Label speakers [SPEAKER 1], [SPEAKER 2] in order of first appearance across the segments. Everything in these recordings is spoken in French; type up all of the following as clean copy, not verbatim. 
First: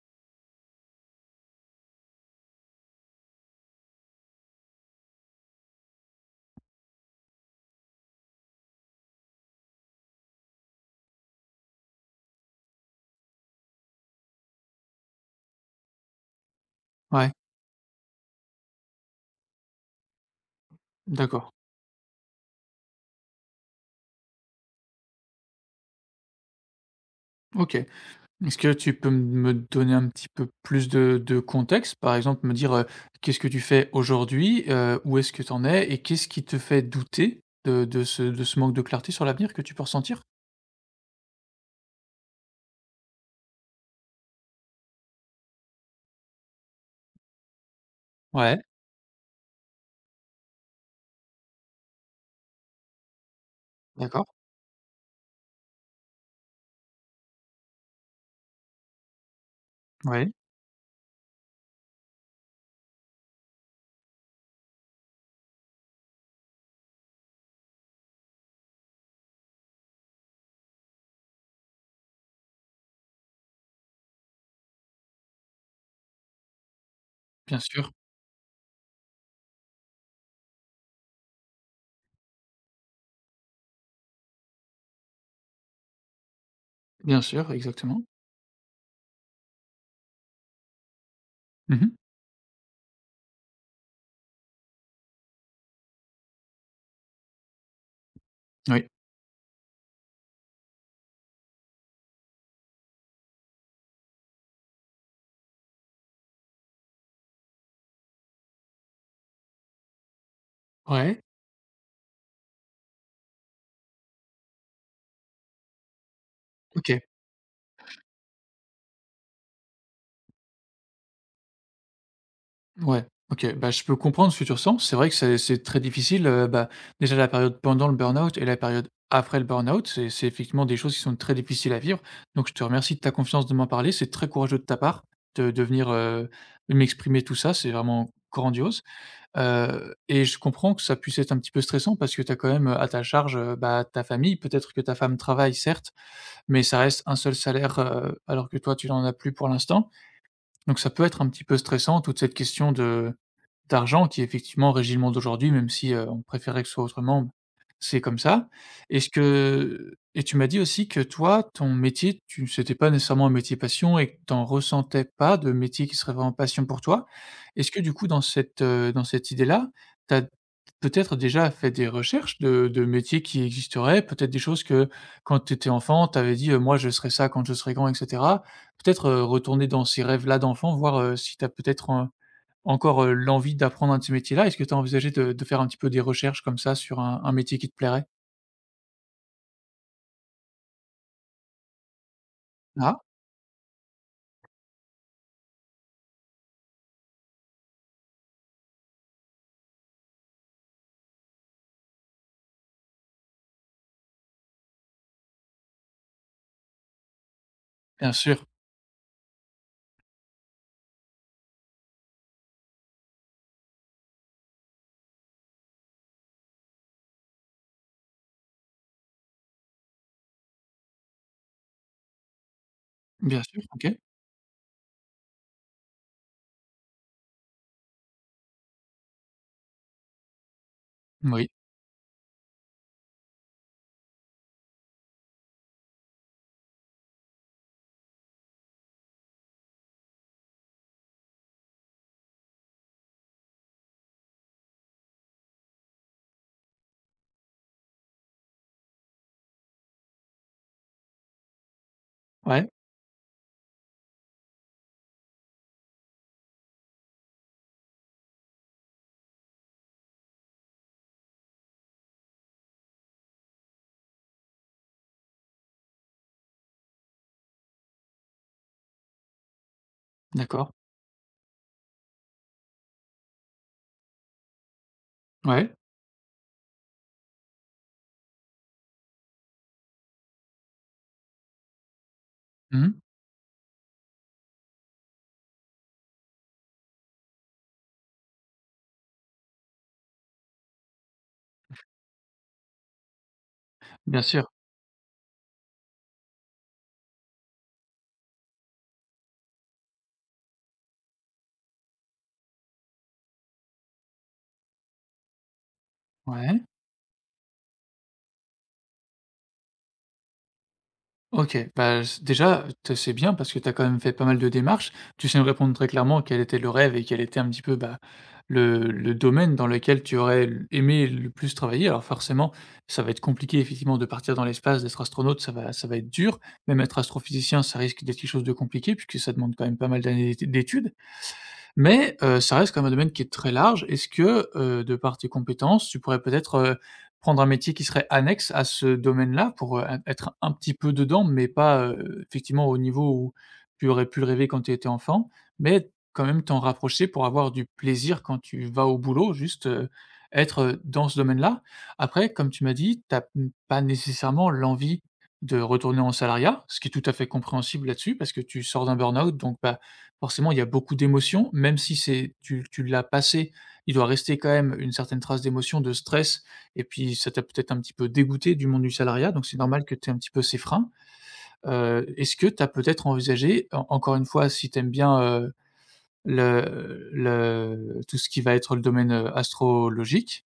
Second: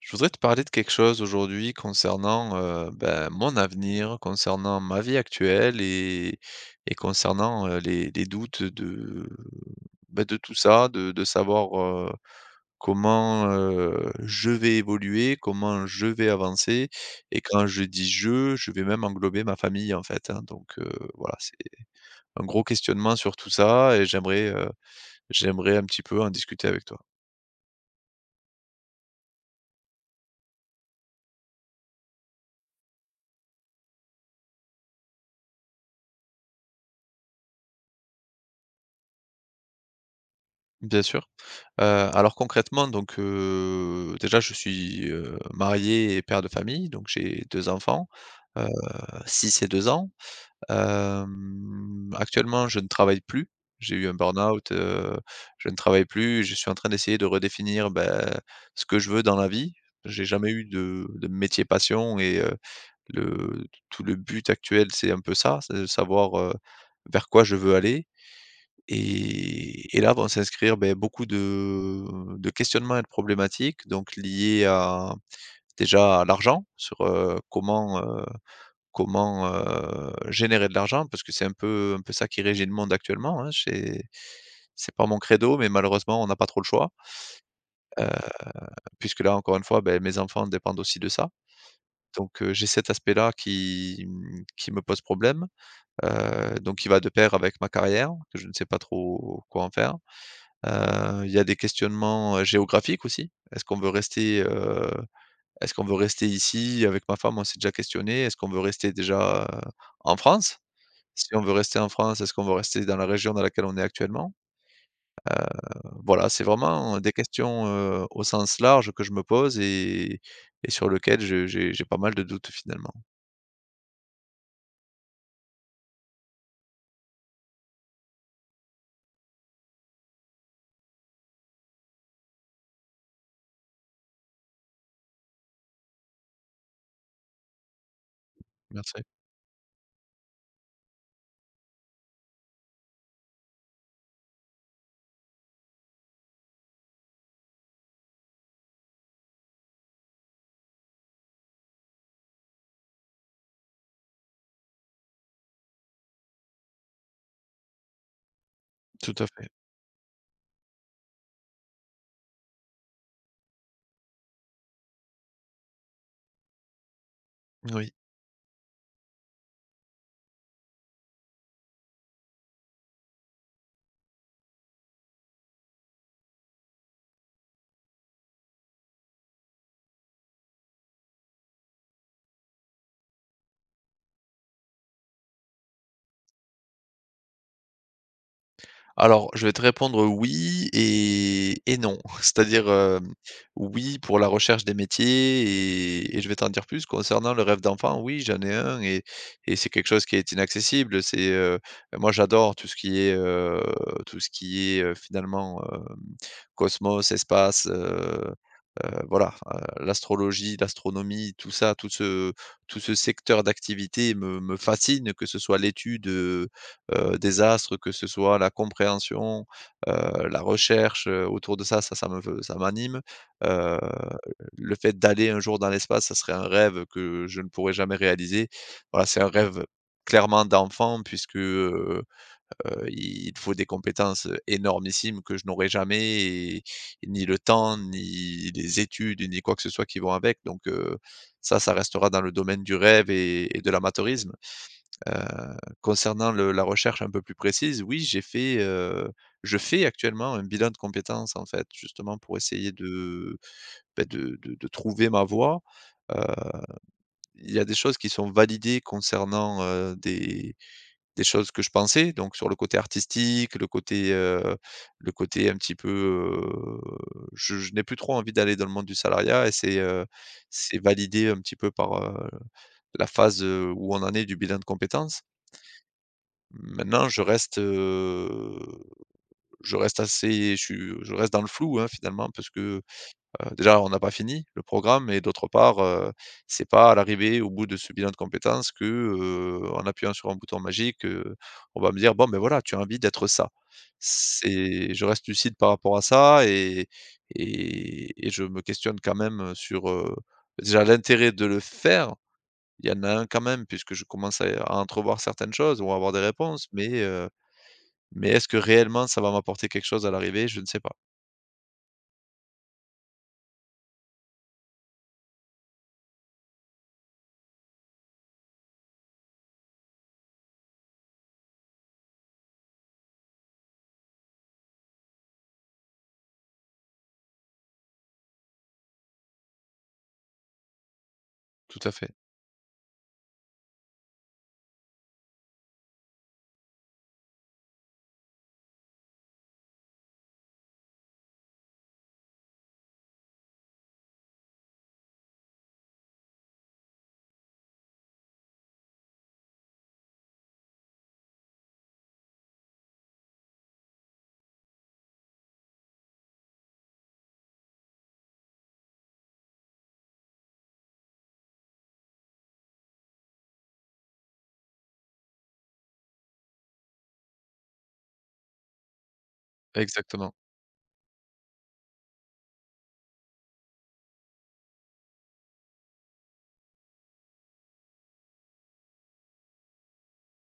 [SPEAKER 1] Je voudrais te parler de quelque chose aujourd'hui concernant mon avenir, concernant ma vie actuelle et concernant les doutes de de tout ça, de savoir comment je vais évoluer, comment je vais avancer.
[SPEAKER 2] Ouais,
[SPEAKER 1] Et quand je dis je vais même englober ma famille en fait, hein. Donc voilà,
[SPEAKER 2] d'accord.
[SPEAKER 1] c'est un gros questionnement sur tout ça et j'aimerais un petit peu en discuter avec toi.
[SPEAKER 2] OK. Est-ce que tu peux m me donner un petit peu plus de contexte? Par exemple, me dire, qu'est-ce que tu fais aujourd'hui? Où est-ce que tu en es? Et qu'est-ce qui te fait douter de ce de ce manque de clarté sur l'avenir que tu peux ressentir?
[SPEAKER 1] Bien sûr. Alors concrètement donc, déjà je suis, marié et père de famille, donc j'ai 2 enfants,
[SPEAKER 2] Ouais,
[SPEAKER 1] heu, 6 et 2 ans. Actuellement je ne travaille plus. J'ai eu un
[SPEAKER 2] d'accord.
[SPEAKER 1] burn-out, je ne travaille plus. Je suis en train d'essayer de redéfinir, ce que je veux dans la vie. J'ai
[SPEAKER 2] Ouais,
[SPEAKER 1] jamais eu de métier passion et le tout le but actuel, c'est un peu ça, c'est de savoir, vers quoi je veux aller. Et là vont s'inscrire, beaucoup de questionnements et de problématiques, donc liés à déjà à l'argent, sur,
[SPEAKER 2] bien sûr,
[SPEAKER 1] générer de l'argent parce que c'est un peu ça qui régit le monde actuellement, hein. C'est pas mon credo, mais malheureusement on n'a pas trop le choix,
[SPEAKER 2] bien sûr, exactement.
[SPEAKER 1] heu, puisque là encore une fois, mes enfants dépendent aussi de ça.
[SPEAKER 2] Mmh.
[SPEAKER 1] Donc, j'ai cet aspect-là qui, qui me pose problème, donc qui va de pair avec ma carrière, que je ne sais pas
[SPEAKER 2] Oui.
[SPEAKER 1] trop quoi en faire. Il y a des questionnements, géographiques aussi. Est-ce qu'on veut rester ici? Avec ma femme, on s'est déjà questionné. Est-ce qu'on veut rester déjà, en France?
[SPEAKER 2] Ouais,
[SPEAKER 1] Si on veut rester en France, est-ce qu'on veut rester dans la région dans laquelle on est actuellement? Voilà, c'est vraiment,
[SPEAKER 2] OK.
[SPEAKER 1] des questions, au sens large que je me pose et sur lesquelles je j'ai pas mal de doutes finalement.
[SPEAKER 2] Ouais, OK. Bah, je peux comprendre ce que tu ressens. C'est vrai que c'est très difficile, bah, déjà la période pendant le burn-out et la période après le burn-out, c'est effectivement des choses qui sont très difficiles à vivre. Donc je te remercie de ta confiance de m'en parler. C'est très courageux de ta part de venir, m'exprimer tout ça, c'est vraiment grandiose,
[SPEAKER 1] Merci.
[SPEAKER 2] et je comprends que ça puisse être un petit peu stressant parce que tu as quand même, à ta charge, bah, ta famille. Peut-être que ta femme travaille certes, mais ça reste un seul salaire, alors que toi tu n'en as plus pour l'instant. Donc ça peut être un petit peu stressant toute cette question de d'argent qui est effectivement régit le monde d'aujourd'hui, même si, on préférait que ce soit autrement, c'est comme ça. Est-ce
[SPEAKER 1] Tout à fait.
[SPEAKER 2] que et tu m'as dit aussi que toi, ton métier, tu c'était pas nécessairement un métier passion et que tu en ressentais pas de métier qui serait vraiment passion pour toi. Est-ce que
[SPEAKER 1] Oui.
[SPEAKER 2] du coup dans cette idée-là, tu as peut-être déjà fait des recherches de métiers qui existeraient? Peut-être des choses que quand tu étais enfant, tu avais dit: Moi je serai ça quand je serai grand» et cetera? Peut-être, retourner dans ces rêves-là d'enfant, voir, si tu as peut-être, encore, l'envie d'apprendre un de ces métiers-là. Est-ce que tu as envisagé de faire un petit peu des recherches comme ça sur un métier qui te plairait?
[SPEAKER 1] Alors, je vais te répondre oui et non. C'est-à-dire,
[SPEAKER 2] Ah,
[SPEAKER 1] oui pour la recherche des métiers et je vais t'en dire plus concernant le rêve d'enfant. Oui, j'en ai un et c'est quelque chose qui est inaccessible. C'est, moi j'adore tout ce qui est, cosmos, espace,
[SPEAKER 2] bien
[SPEAKER 1] euh,
[SPEAKER 2] sûr,
[SPEAKER 1] voilà, l'astrologie, l'astronomie, tout ça, tout ce secteur d'activité me fascine, que ce soit l'étude, des astres, que ce soit la compréhension, la recherche, autour de ça, ça ça me ça m'anime.
[SPEAKER 2] bien sûr,
[SPEAKER 1] Heu,
[SPEAKER 2] OK.
[SPEAKER 1] le fait d'aller un jour dans l'espace, ça serait un rêve que je ne pourrais jamais réaliser. Voilà, c'est un rêve clairement d'enfant puisque,
[SPEAKER 2] Oui.
[SPEAKER 1] il te faut des compétences énormissimes que je n'aurai jamais et ni le temps, ni les études, ni quoi que ce soit qui vont avec, donc ça, ça restera dans le domaine du rêve et de l'amateurisme. Heu, concernant le la recherche un peu plus précise, oui, je fais actuellement un bilan de compétences, en fait, justement pour
[SPEAKER 2] Ouais,
[SPEAKER 1] essayer de, beh, de trouver ma voie. Heu, il y a des choses qui sont validées concernant, des choses que je pensais, donc sur le côté artistique, le côté un petit peu, je n'ai plus trop envie d'aller dans le monde du salariat et
[SPEAKER 2] d'accord,
[SPEAKER 1] c'est validé un petit peu par, la phase, où on en est du bilan de compétences.
[SPEAKER 2] ouais.
[SPEAKER 1] Maintenant je reste, heu, je reste assez je reste dans le flou, hein, finalement. Parce que
[SPEAKER 2] Mmh.
[SPEAKER 1] Déjà, on n'a pas fini le programme et d'autre part, c'est pas à l'arrivée, au bout de ce bilan de compétences que, en appuyant sur un bouton magique, on va me dire: «Bon, ben, voilà, tu as envie d'être ça».
[SPEAKER 2] Bien sûr,
[SPEAKER 1] C'est Je reste lucide par rapport à ça et je me questionne quand même, sur, déjà l'intérêt de le faire. Il y en a un quand même puisque je commence à entrevoir certaines choses ou à avoir des
[SPEAKER 2] ouais.
[SPEAKER 1] réponses, mais est-ce que réellement ça va m'apporter quelque chose à l'arrivée? Je ne sais pas.
[SPEAKER 2] OK, bah, s déjà, t c'est bien parce que tu as quand même fait pas mal de démarches. Tu sais me répondre très clairement quel était le rêve et quel était un petit peu, bah, le domaine dans lequel tu aurais l aimé le plus travailler. Alors forcément, ça va être compliqué effectivement de partir dans l'espace, d'être astronaute, ça va être dur. Même être astrophysicien, ça risque d'être quelque chose de compliqué puisque ça demande quand même pas mal d'années d'études.
[SPEAKER 1] Tout à fait,
[SPEAKER 2] Mais, ça reste quand même un domaine qui est très large. Est-ce que, de par tes compétences, tu pourrais peut-être, prendre un métier qui serait annexe à ce domaine-là pour, être un petit peu dedans, mais pas, effectivement au niveau où tu aurais pu le rêver quand tu étais enfant, mais quand même t'en rapprocher pour avoir du plaisir quand tu vas au boulot, juste, être, dans ce domaine-là? Après, comme tu m'as dit, tu as pas nécessairement l'envie de retourner en salariat, ce qui est tout à fait compréhensible là-dessus parce que tu sors d'un burn-out, donc, bah, forcément, il y a beaucoup d'émotions, même si c'est tu l'as passé, il doit rester quand même une certaine trace d'émotion, de stress et puis ça t'a peut-être un petit peu dégoûté du monde du salariat, donc c'est normal que tu aies un petit
[SPEAKER 1] exactement.
[SPEAKER 2] peu ces freins. Est-ce que tu as peut-être envisagé, en encore une fois, si tu aimes bien, le tout ce qui va être le domaine, astrologique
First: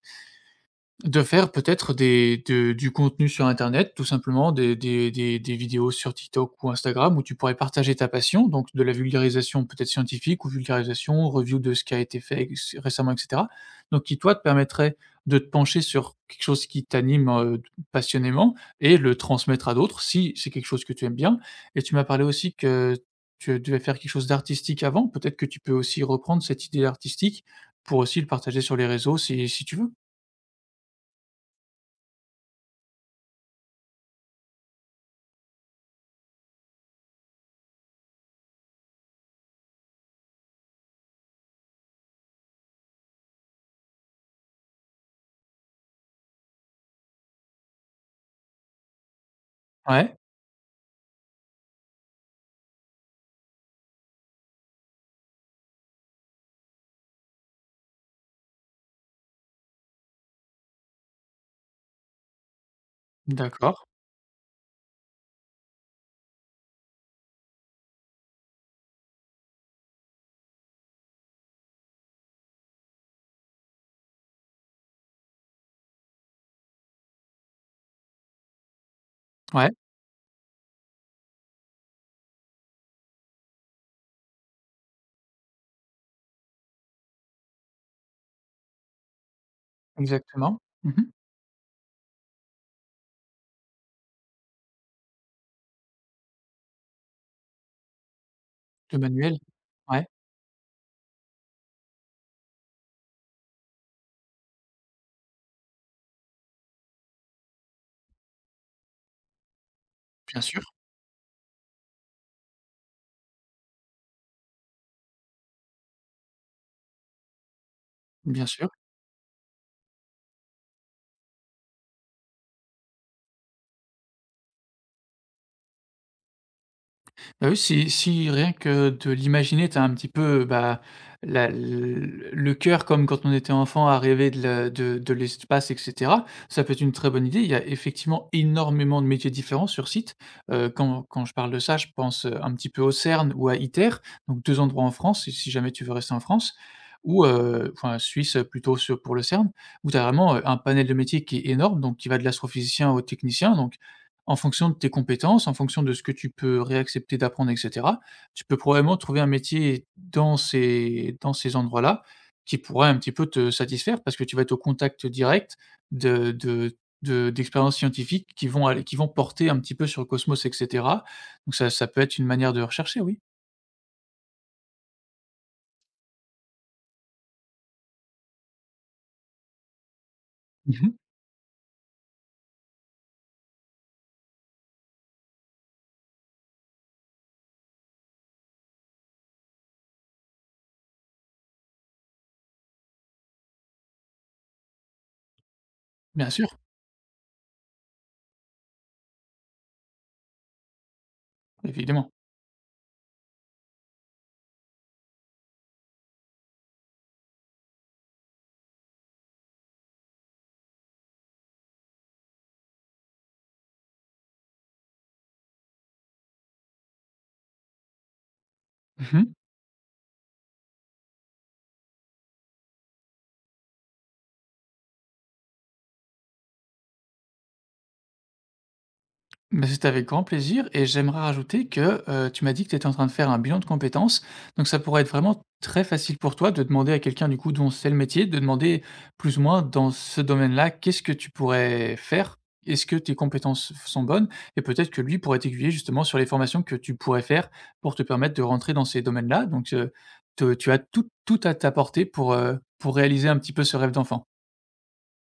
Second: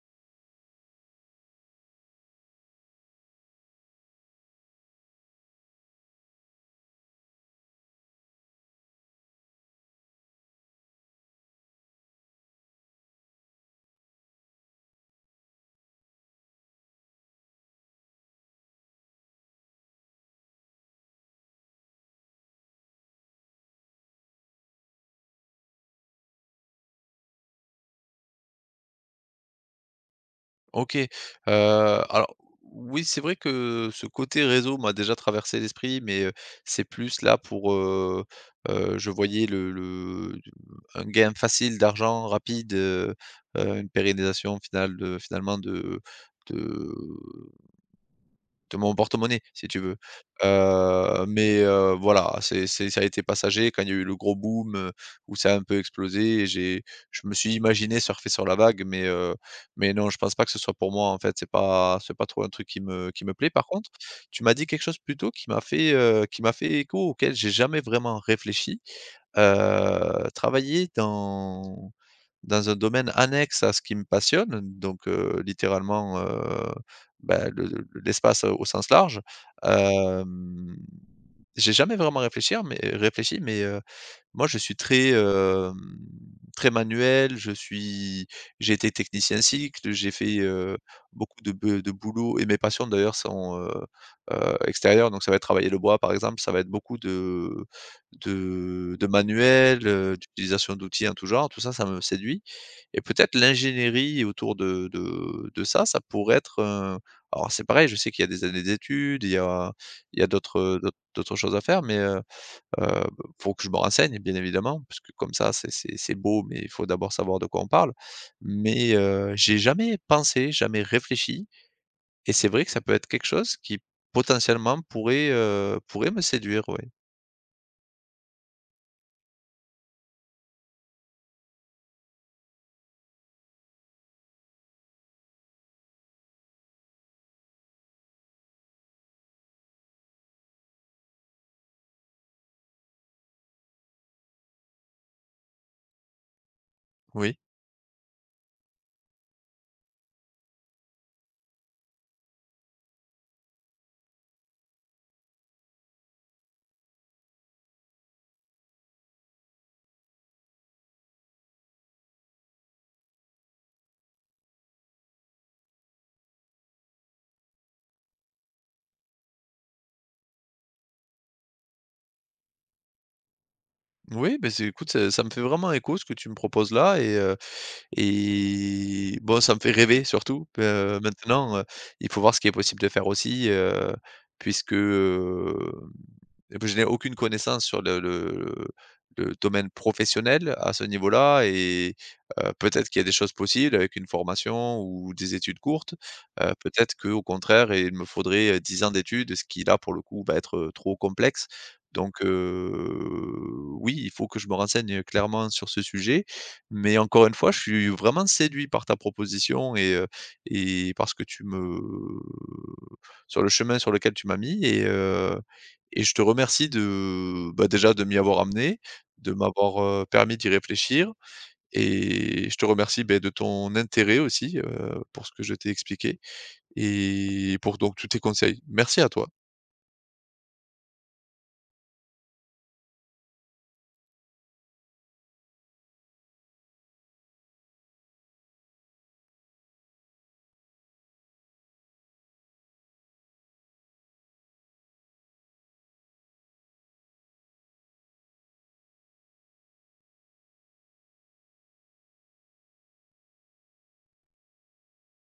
[SPEAKER 2] de faire peut-être des de du contenu sur internet, tout simplement, des vidéos sur TikTok ou Instagram où tu pourrais partager ta passion, donc de la vulgarisation peut-être scientifique ou vulgarisation, review de ce qui a été fait ex récemment et cetera, donc qui toi te permettrait de te pencher sur quelque chose qui t'anime, passionnément et le transmettre à d'autres si c'est quelque chose que tu aimes bien et tu m'as parlé aussi que tu devais faire quelque chose d'artistique avant, peut-être que tu peux aussi reprendre cette idée artistique pour aussi le partager sur les réseaux si si tu veux?
[SPEAKER 1] OK, alors oui, c'est vrai que ce côté réseau m'a déjà traversé l'esprit, c'est plus là pour, je voyais le un gain facile d'argent, rapide, une pérennisation finalement de de mon porte-monnaie, si tu veux.
[SPEAKER 2] Ouais.
[SPEAKER 1] Mais voilà, c'est ça a été passager. Quand il y a eu le gros boom, où ça a un peu explosé. Et j'ai Je me suis imaginé surfer sur la vague, mais non, je pense pas que ce soit pour moi, en fait. C'est pas trop un truc qui me plaît. Par
[SPEAKER 2] D'accord,
[SPEAKER 1] contre, tu m'as dit quelque chose plus tôt qui m'a fait écho, auquel j'ai jamais vraiment réfléchi. Travailler dans un domaine annexe à ce qui me passionne, donc littéralement, le l'espace au sens large,
[SPEAKER 2] ouais,
[SPEAKER 1] hem, j'ai jamais vraiment réfléchi, mais moi, je suis très, très manuel, je suis j'ai été technicien cycle,
[SPEAKER 2] exactement. Mmh.
[SPEAKER 1] beaucoup de be de boulot et mes passions d'ailleurs sont, extérieures, donc ça va être travailler le bois par exemple, ça va être beaucoup
[SPEAKER 2] Le
[SPEAKER 1] de
[SPEAKER 2] manuel.
[SPEAKER 1] manuel,
[SPEAKER 2] Ouais,
[SPEAKER 1] d'utilisation d'outils en tout genre, tout ça, ça me séduit, et peut-être l'ingénierie autour de ça, ça pourrait être, alors c'est pareil, je sais qu'il y a des années d'études, il y a
[SPEAKER 2] bien sûr,
[SPEAKER 1] d'autres choses à faire, mais Heu, faut que je me renseigne, bien évidemment, parce que comme ça, c'est beau, mais il faut d'abord savoir de quoi on parle.
[SPEAKER 2] bien sûr.
[SPEAKER 1] Mais, j'ai jamais pensé, jamais réfléchi, et c'est vrai que ça peut être quelque chose qui potentiellement pourrait, pourrait me séduire, oui.
[SPEAKER 2] Bah, oui, si si rien que de l'imaginer, t'as un petit peu, bah, la le cœur comme quand on était enfant à rêver de la de l'espace et cetera, ça peut être une très bonne idée. Il y a effectivement énormément de métiers différents sur site. Quand je parle de ça, je pense, un petit peu au CERN ou à ITER, donc 2 endroits en France, si si jamais tu veux rester en France ou
[SPEAKER 1] Oui.
[SPEAKER 2] enfin Suisse, plutôt sur pour le CERN, où tu as vraiment, un panel de métiers qui est énorme, donc qui va de l'astrophysicien au technicien, donc en fonction de tes compétences, en fonction de ce que tu peux réaccepter d'apprendre et cetera, tu peux probablement trouver un métier dans ces endroits-là qui pourrait un petit peu te satisfaire parce que tu vas être au contact direct de d'expériences scientifiques qui vont aller qui vont porter un petit peu sur le cosmos et cetera. Donc ça ça peut être une manière de rechercher, oui.
[SPEAKER 1] Oui, c'est écoute, ça me fait vraiment écho ce que tu me proposes là. Et bon, ça me fait rêver surtout,
[SPEAKER 2] Mmh.
[SPEAKER 1] il faut voir ce qui est possible de faire aussi, puisque, heu, je n'ai aucune connaissance sur le domaine professionnel à ce niveau-là et peut-être qu'il y a des choses possibles avec une formation ou des études courtes.
[SPEAKER 2] Bien sûr,
[SPEAKER 1] Peut-être qu'au contraire, il me faudrait, 10 ans d'études, ce qui là, pour le coup, va être, trop complexe.
[SPEAKER 2] évidemment.
[SPEAKER 1] Donc, oui, il faut que je me renseigne clairement sur ce sujet, mais encore une fois, je suis vraiment séduit par ta proposition et par que tu me sur le chemin sur lequel tu m'as mis, et je te remercie de, déjà de m'y avoir amené, de
[SPEAKER 2] Mmh.
[SPEAKER 1] m'avoir, permis d'y réfléchir, et je te remercie, de ton intérêt aussi, pour ce que je t'ai expliqué et pour donc tous tes conseils. Merci à toi.
[SPEAKER 2] Bah, c'était avec grand plaisir et j'aimerais rajouter que, tu m'as dit que tu étais en train de faire un bilan de compétences, donc ça pourrait être vraiment très facile pour toi de demander à quelqu'un du coup dont c'est le métier, de demander plus ou moins dans ce domaine-là, qu'est-ce que tu pourrais faire? Est-ce que tes compétences sont bonnes? Et peut-être que lui pourrait t'aiguiller justement sur les formations que tu pourrais faire pour te permettre de rentrer dans ces domaines-là, donc te tu as tout à ta portée pour réaliser un petit peu ce rêve d'enfant.